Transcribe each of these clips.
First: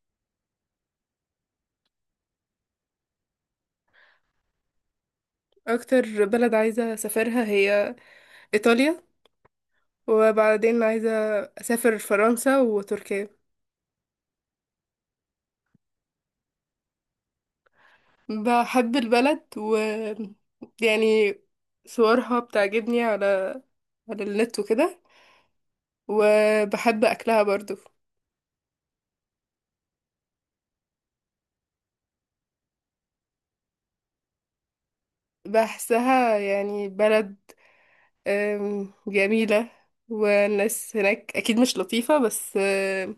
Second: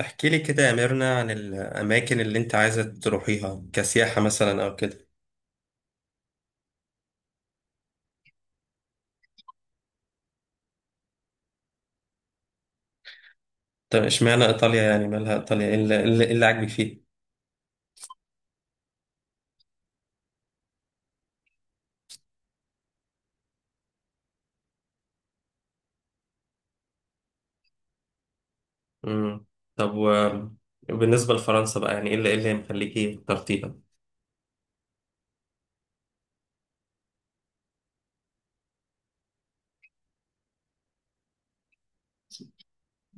احكي لي كده يا ميرنا عن الأماكن اللي أنت عايزة تروحيها كسياحة مثلا أو كده. اكتر بلد عايزة اسافرها هي ايطاليا. وبعدين عايزة اسافر فرنسا وتركيا. طب اشمعنى إيطاليا يعني مالها إيطاليا إيه اللي عاجبك فيه؟ بحب البلد و يعني صورها بتعجبني على على النت وكده، وبحب اكلها برضو. مم. طب و- وبالنسبة لفرنسا بقى يعني إيه اللي مخليكي اخترتيها؟ بحسها يعني بلد جميلة، والناس هناك اكيد مش لطيفة، بس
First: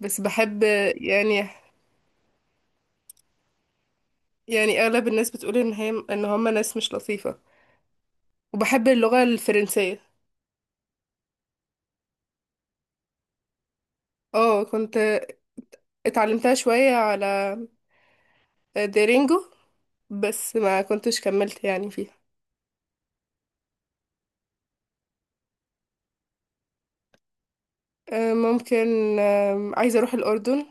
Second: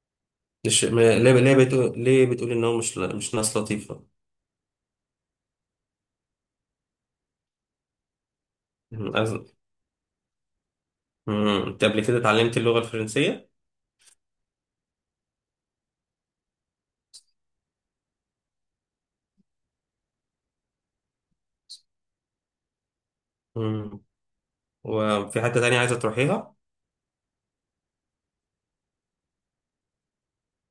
بس بحب. مش م- ليه يعني ليه بتقول ليه بتقولي إن هو مش ناس لطيفة؟ يعني اغلب الناس بتقول ان هي ان هم ناس مش لطيفة. وبحب مم. اللغة الفرنسية. مم. أنت قبل كده اتعلمتي اللغة الفرنسية؟ اه، كنت اتعلمتها شوية على ديرينجو، بس ما كنتش كملت يعني فيها. مم. وفي حتة تانية عايزة تروحيها؟ ممكن. عايزة اروح الأردن.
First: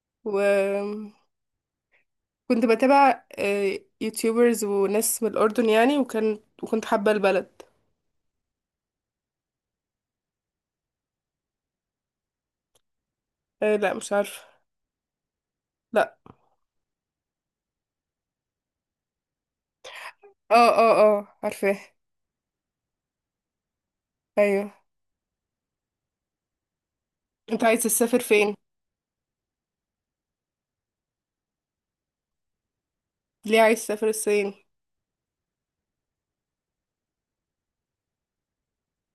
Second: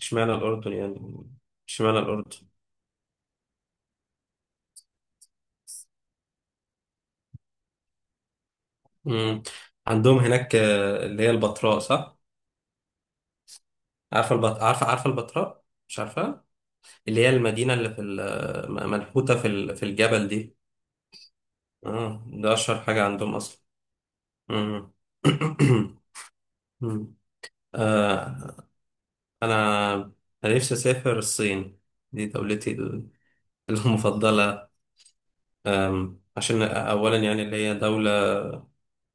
اشمعنى الأردن وكنت يعني؟ اشمعنى الأردن؟ بتابع يوتيوبرز وناس من الأردن يعني، وكنت حابة البلد. مم. عندهم هناك اللي هي البتراء صح؟ آه، لا مش عارفه عارفة. البط... عارفه عارفه البتراء مش لا. عارفه. اللي هي المدينه اللي منحوته في الجبل اه دي. اه. اه عارفاه. اه ده اشهر حاجه عندهم اصلا. ايوه. مم. مم. انت عايز تسافر فين؟ آه انا انا نفسي اسافر الصين. دي دولتي. ليه عايز تسافر الصين؟ المفضله. عشان اولا يعني اللي هي دوله.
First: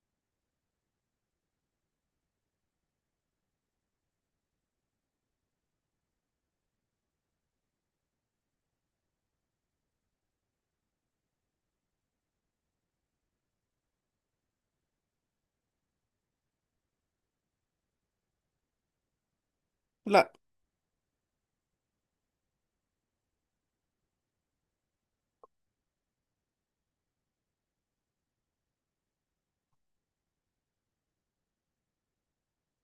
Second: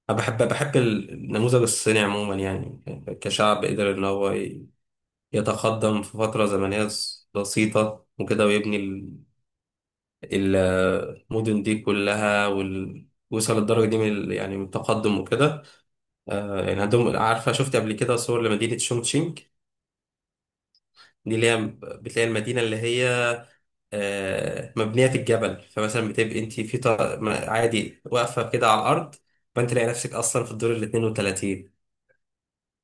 أنا بحب النموذج الصيني عموما يعني كشعب قدر ان هو يتقدم في فتره زمنيه بسيطه وكده ويبني المدن دي كلها وصل الدرجة دي يعني من التقدم وكده. يعني عندهم، عارفة، شفت قبل كده صور لمدينة شونغشينج؟ لا. دي اللي هي بتلاقي المدينة اللي هي مبنية في الجبل، فمثلا بتبقي انت عادي واقفة كده على الأرض، فانت تلاقي نفسك أصلا في الدور ال 32.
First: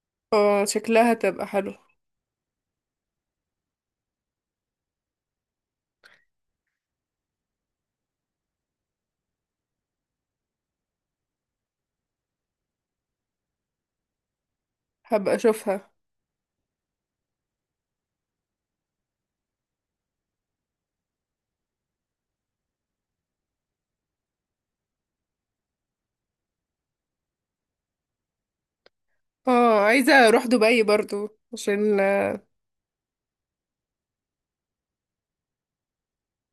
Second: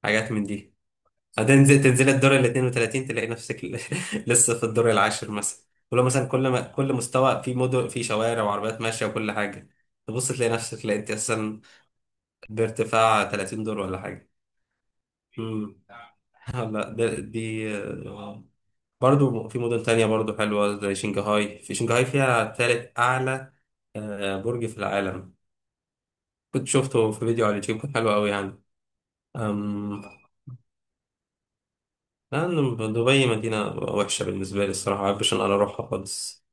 حاجات من اه دي. شكلها تبقى حلو. تنزل الدور ال 32 تلاقي نفسك لسه في الدور العاشر مثلا. ولو مثلا كل ما كل مستوى في مدن في شوارع وعربيات ماشيه وكل حاجه، تبص تلاقي نفسك، لا انت اساسا بارتفاع 30 دور ولا حاجه. هبقى امم اشوفها. آه، لا ده دي آه، برضو في مدن تانية برضو حلوة زي شنغهاي. في شنغهاي فيها تالت أعلى برج في العالم، كنت شفته في فيديو على اليوتيوب كان حلو قوي يعني. اه أم... عايزة اروح دبي برضو عشان. لأن دبي مدينة وحشة بالنسبة لي الصراحة، ما بحبش إن أنا أروحها خالص.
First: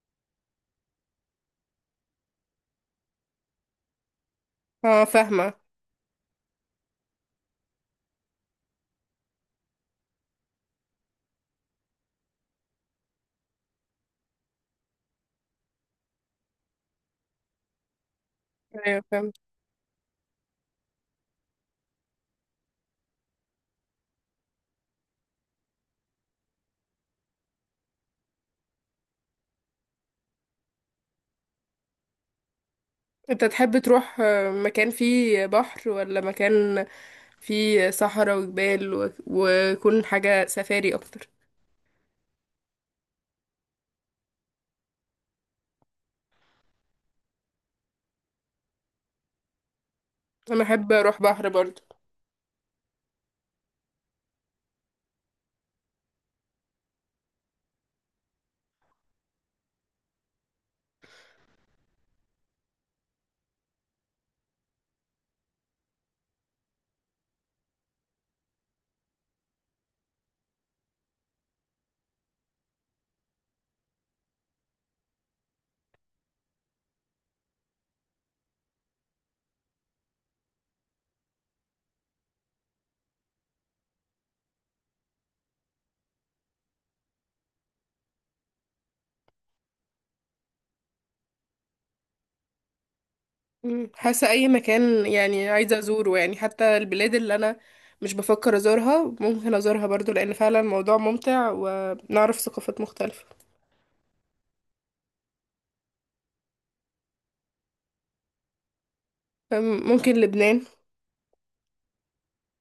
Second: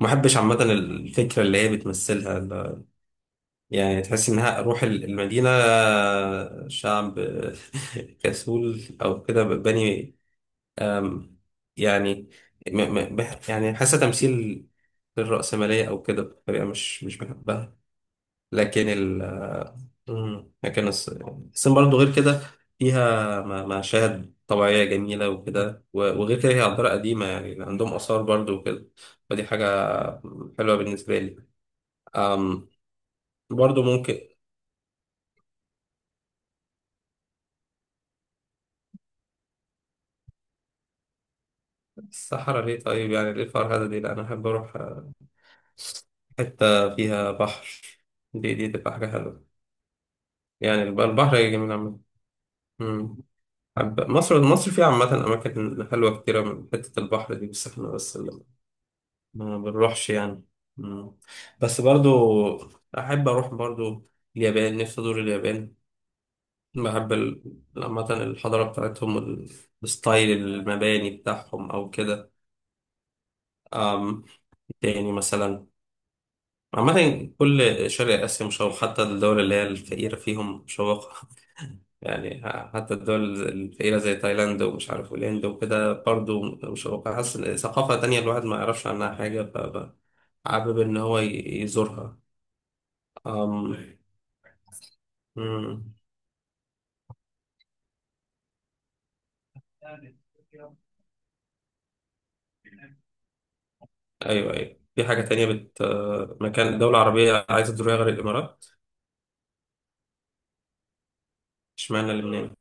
ما بحبش عامة الفكرة اللي هي بتمثلها. يعني تحس إنها روح اه المدينة. فاهمة. شعب كسول أو كده بني. أم، يعني يعني حاسة تمثيل للرأسمالية أو كده بطريقة مش بحبها. لكن ايوه ال فاهم. مم، لكن الص- الصين برضه غير كده، فيها مشاهد طبيعية جميلة وكده وغير كده هي عبارة قديمة، يعني عندهم آثار برضه وكده، فدي حاجة حلوة بالنسبة لي. أم انت تحب برضه تروح ممكن. مكان فيه بحر، ولا مكان فيه صحراء وجبال ويكون حاجة سفاري اكتر؟ الصحراء ليه طيب؟ يعني ليه الفرهدة دي؟ لا أنا أحب أروح حتة فيها بحر، دي تبقى حاجة حلوة. انا يعني احب الب- اروح البحر بحر جميل برضه. عامة. أمم. مصر فيها عامة أماكن حلوة كتيرة من حتة البحر دي، بس إحنا بس اللي ما بنروحش يعني. أمم. بس برضو أحب أروح برضو اليابان، نفسي أزور اليابان. بحب ال- عامة الحضارة بتاعتهم الستايل، المباني بتاعهم أو كده. أم، تاني مثلا، عامة كل شرق آسيا مشوق، حتى الدول اللي هي الفقيرة فيهم مشوقة. يعني حتى الدول الفقيرة زي تايلاند ومش عارف والهند وكده برضه مشوقة، حاسس إن ثقافة تانية الواحد ما يعرفش عنها حاجة، فحابب إن هو يزورها. أم... مم. حاسة اي مكان يعني عايزة مم. ازوره، يعني حتى البلاد اللي انا مش بفكر ازورها ممكن ازورها برضه، لان فعلا الموضوع ممتع ونعرف ثقافات مختلفة. أيوه أيوه، في حاجة تانية مكان، دولة عربية عايزة تزورها غير الإمارات؟ ممكن لبنان. اشمعنى لبنان؟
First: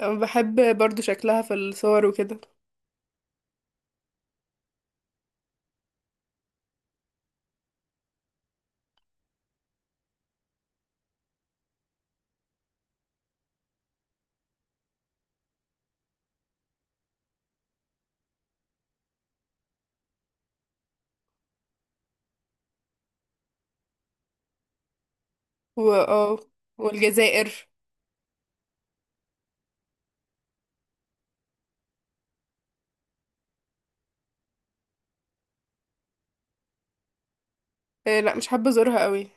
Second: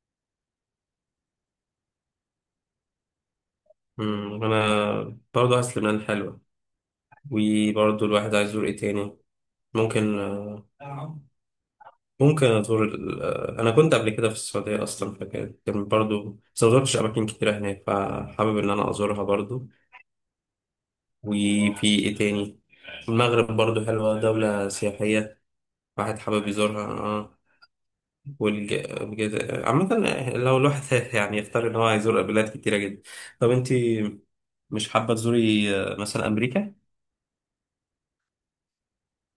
بحب برضه شكلها في الصور وكده. مم، أنا برضه حاسس لبنان حلوة. وبرضه الواحد عايز يزور إيه تاني؟ ممكن آه، ممكن أزور أنا كنت قبل كده في السعودية أصلا، كان برضو، بس ما زرتش أماكن كتيرة هناك، فحابب إن أنا أزورها برضو. وفي إيه تاني؟ المغرب برضو حلوة، دولة سياحية، واحد واه. حابب يزورها. والجزائر. عامة لو الواحد يعني يختار إن هو هيزور بلاد كتيرة جدا. طب أنت مش حابة تزوري مثلا أمريكا؟ آه، لا مش حابة ازورها قوي،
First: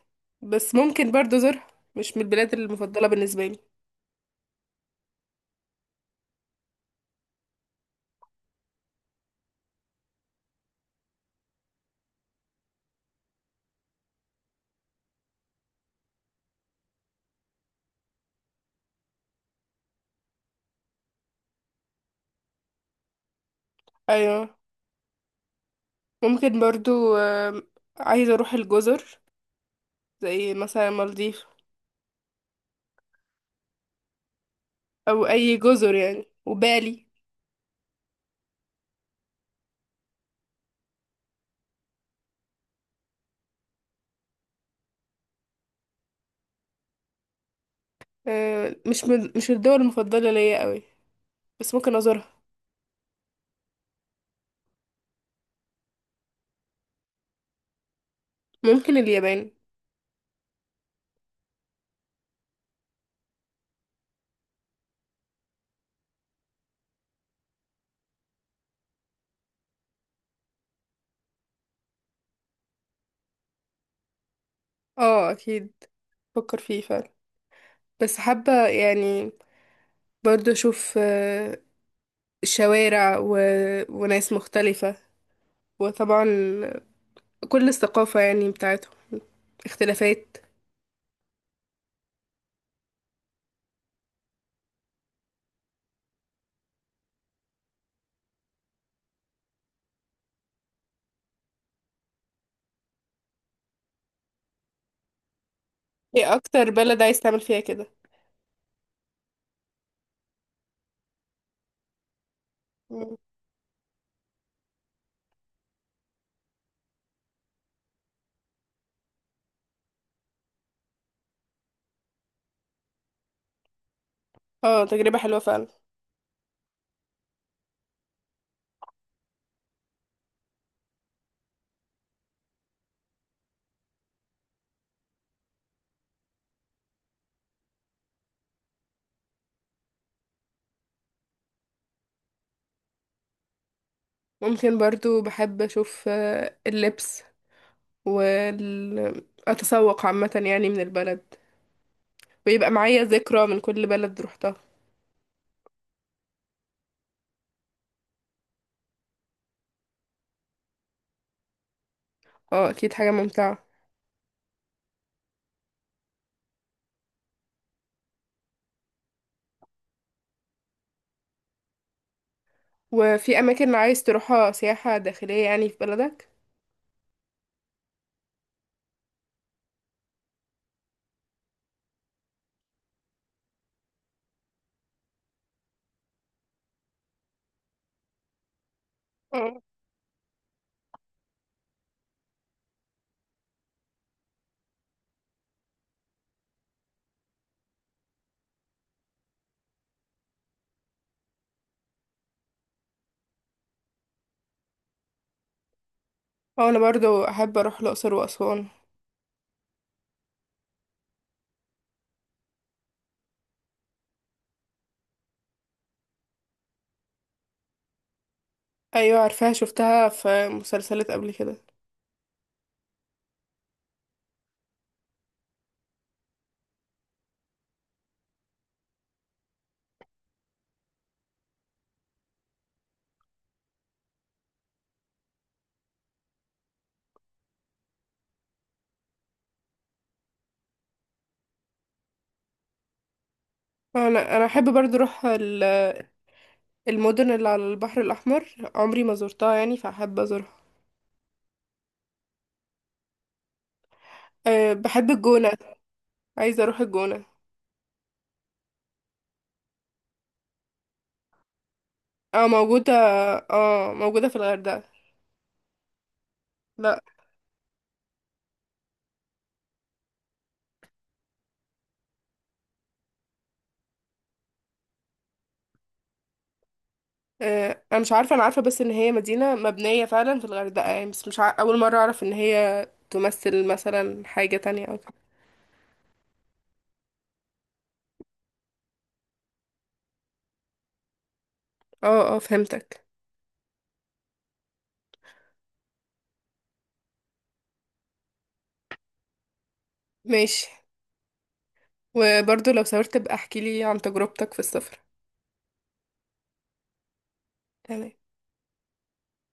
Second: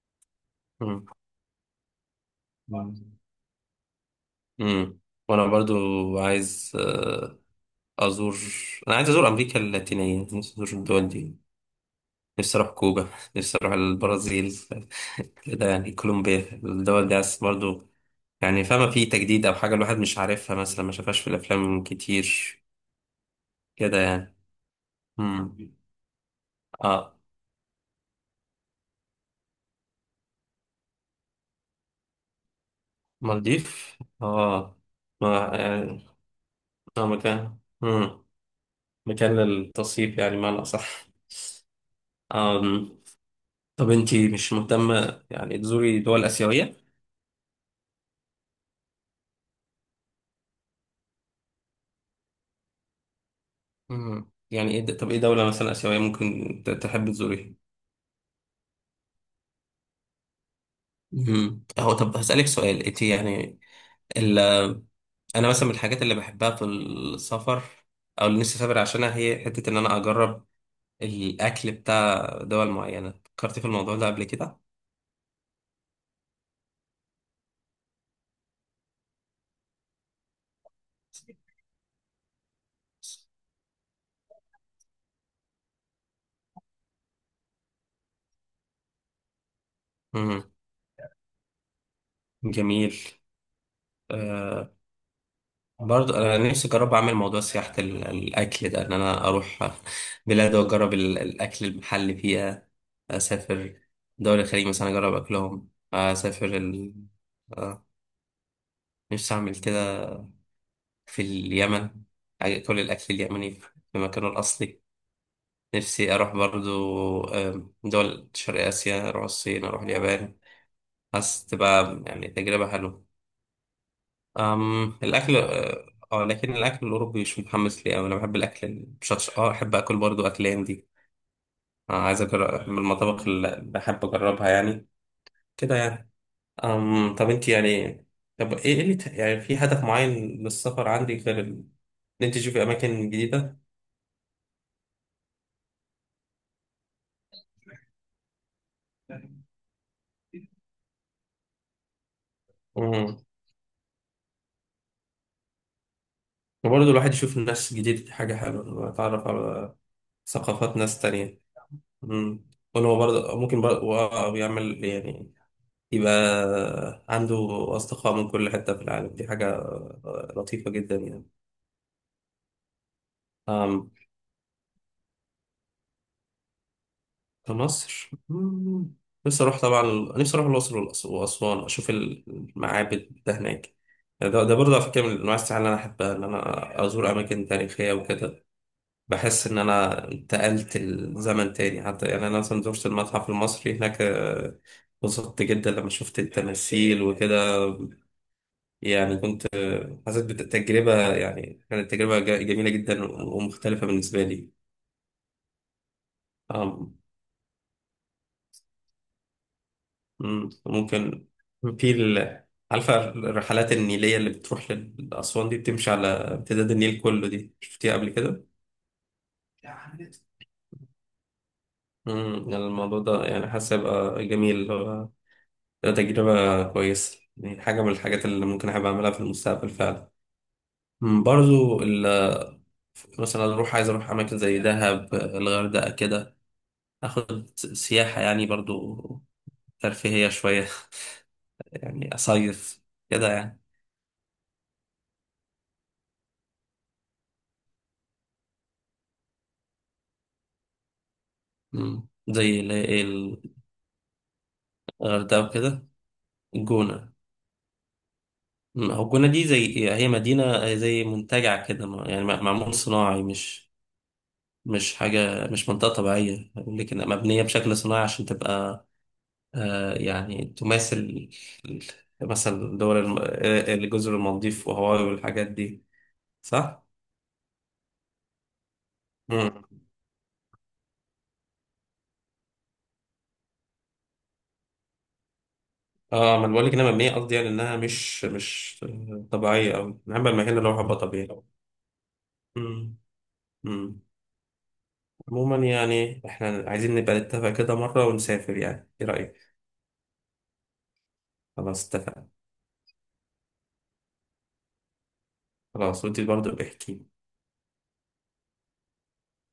بس مم. ممكن برضو ازورها. مش من البلاد المفضلة بالنسبة لي. امم وانا برضو عايز آه، ازور انا عايز ازور امريكا اللاتينيه، نفسي ازور الدول دي، نفسي أروح كوبا، نفسي أروح البرازيل، كده يعني كولومبيا، الدول دي عايز برضو، يعني فاهمة، في تجديد أو حاجة الواحد مش عارفها، مثلا ما شافهاش في الأفلام كتير كده يعني. ايوه. مم. ممكن آه برضو، عايزة اروح الجزر، زي مثلا مالديف مالديف. او ما اي جزر يعني يعني، وبالي. مكان. للتصيف يعني، معنى أصح. آم. طب أنتي مش مهتمة يعني تزوري دول آسيوية؟ آه، مش الدول المفضلة ليا قوي، بس ممكن ازورها. مم. يعني إيه طب إيه دولة مثلا آسيوية ممكن تحب تزوريها؟ ممكن اليابان. مم. هو طب هسألك سؤال، انت يعني ال... انا مثلا من الحاجات اللي بحبها في السفر او اللي نفسي اسافر عشانها، هي حتة ان انا اجرب الاكل بتاع دول معينة. فكرتي في الموضوع ده قبل كده؟ اه اكيد، بفكر فيه فعلا، بس حابة يعني برضو اشوف شوارع وناس مختلفة، وطبعا كل الثقافة يعني بتاعتهم، اختلافات. مم. جميل. برضه انا نفسي اجرب اعمل موضوع سياحة الاكل ده، ان انا اروح بلاد واجرب الاكل المحلي فيها. اسافر دول الخليج مثلا اجرب اكلهم، ايه اسافر اكتر بلد عايز تعمل فيها كده؟ آه، نفسي اعمل كده في اليمن، كل الأكل مم. اليمني في مكانه الأصلي. نفسي أروح برضو دول شرق آسيا، أروح الصين، أروح اليابان، حاسس تبقى يعني تجربة حلوة. أم اه تجربة الأكل حلوة فعلا. آه لكن الأكل الأوروبي مش متحمس ليه أوي، أنا بحب الأكل المشطشط، أحب أكل برضو، أكل هندي، عايز أجرب من المطابخ اللي بحب أجربها يعني كده يعني. طب أنت يعني، طب إيه اللي يعني في هدف معين للسفر عندك غير إن أنت تشوفي أماكن جديدة؟ ممكن برضو بحب اشوف اللبس والتسوق عامة يعني من البلد، ويبقى معايا ذكرى من كل بلد روحتها. وبرضه الواحد يشوف ناس جديدة، دي حاجة حلوة، يتعرف على ثقافات ناس تانية. مم. اه اكيد وأنا حاجة برضه، ممتعة. ممكن برضه بيعمل يعني، يبقى عنده أصدقاء من كل حتة في العالم، دي حاجة لطيفة جدا يعني. وفي اماكن أم، عايز تروحها سياحة داخلية يعني في بلدك؟ كمصر. نفسي أروح طبعا، نفسي أروح الأقصر وأسوان أشوف المعابد ده هناك. يعني ده برضه على فكرة من أنواع السياحة اللي أنا أحبها، إن أنا أزور أماكن تاريخية وكده. بحس ان مم. انا انتقلت الزمن تاني، حتى يعني انا مثلا زرت المتحف المصري هناك، انبسطت جدا لما شفت التماثيل وكده. يعني كنت، حسيت بالتجربة، يعني كانت تجربة جميلة جدا ومختلفة بالنسبة لي. اه انا آم، برضو احب اروح الاقصر واسوان. مم، ممكن في ال- عارفة الرحلات النيلية اللي بتروح لأسوان دي، بتمشي على امتداد النيل كله، دي شفتيها قبل كده؟ ايوه عارفاها، شفتها في مسلسلات قبل كده. مم، يعني الموضوع ده يعني حاسس هيبقى جميل، ده تجربة كويسة، يعني حاجة من الحاجات اللي ممكن أحب أعملها في المستقبل فعلا. مم، برضو مثلا عايز أروح أماكن زي دهب، الغردقة كده، أخد سياحة يعني برضو ترفيهية شوية، يعني أصيف كده يعني. انا احب برضو اروح المدن اللي على البحر الأحمر، عمري ما زرتها يعني فأحب أزورها. مم، زي اللي هي أه بحب الغردقة الجونة. وكده. عايزة أروح الجونة. الجونة. مم، هو الجونة دي زي، هي مدينة زي منتجع كده، يعني اه معمول موجودة. صناعي، اه موجودة في الغردقة. مش منطقة طبيعية، لكن لا. مبنية بشكل صناعي عشان تبقى يعني تماثل مثلا دول الجزر المالديف وهاواي والحاجات دي، صح؟ أه أنا مش عارفة، أنا عارفة بس إن هي مدينة مم. مبنية فعلا في الغردقة يعني، بس مش عارفة، أول مرة أعرف إن هي تمثل مثلا حاجة تانية أو كده. اه ما انا بقول لك انها مبنيه قصدي، يعني انها مش طبيعيه قوي، انا بحب المكان اللي هو هيبقى طبيعي. اه اه مم. فهمتك. مم. عموما يعني احنا عايزين نبقى نتفق كده مره ونسافر، يعني ايه رايك؟ ماشي. خلاص اتفقنا. وبرضو لو سافرت بقى احكيلي عن تجربتك في السفر. خلاص، وانت برضه بحكي. تمام.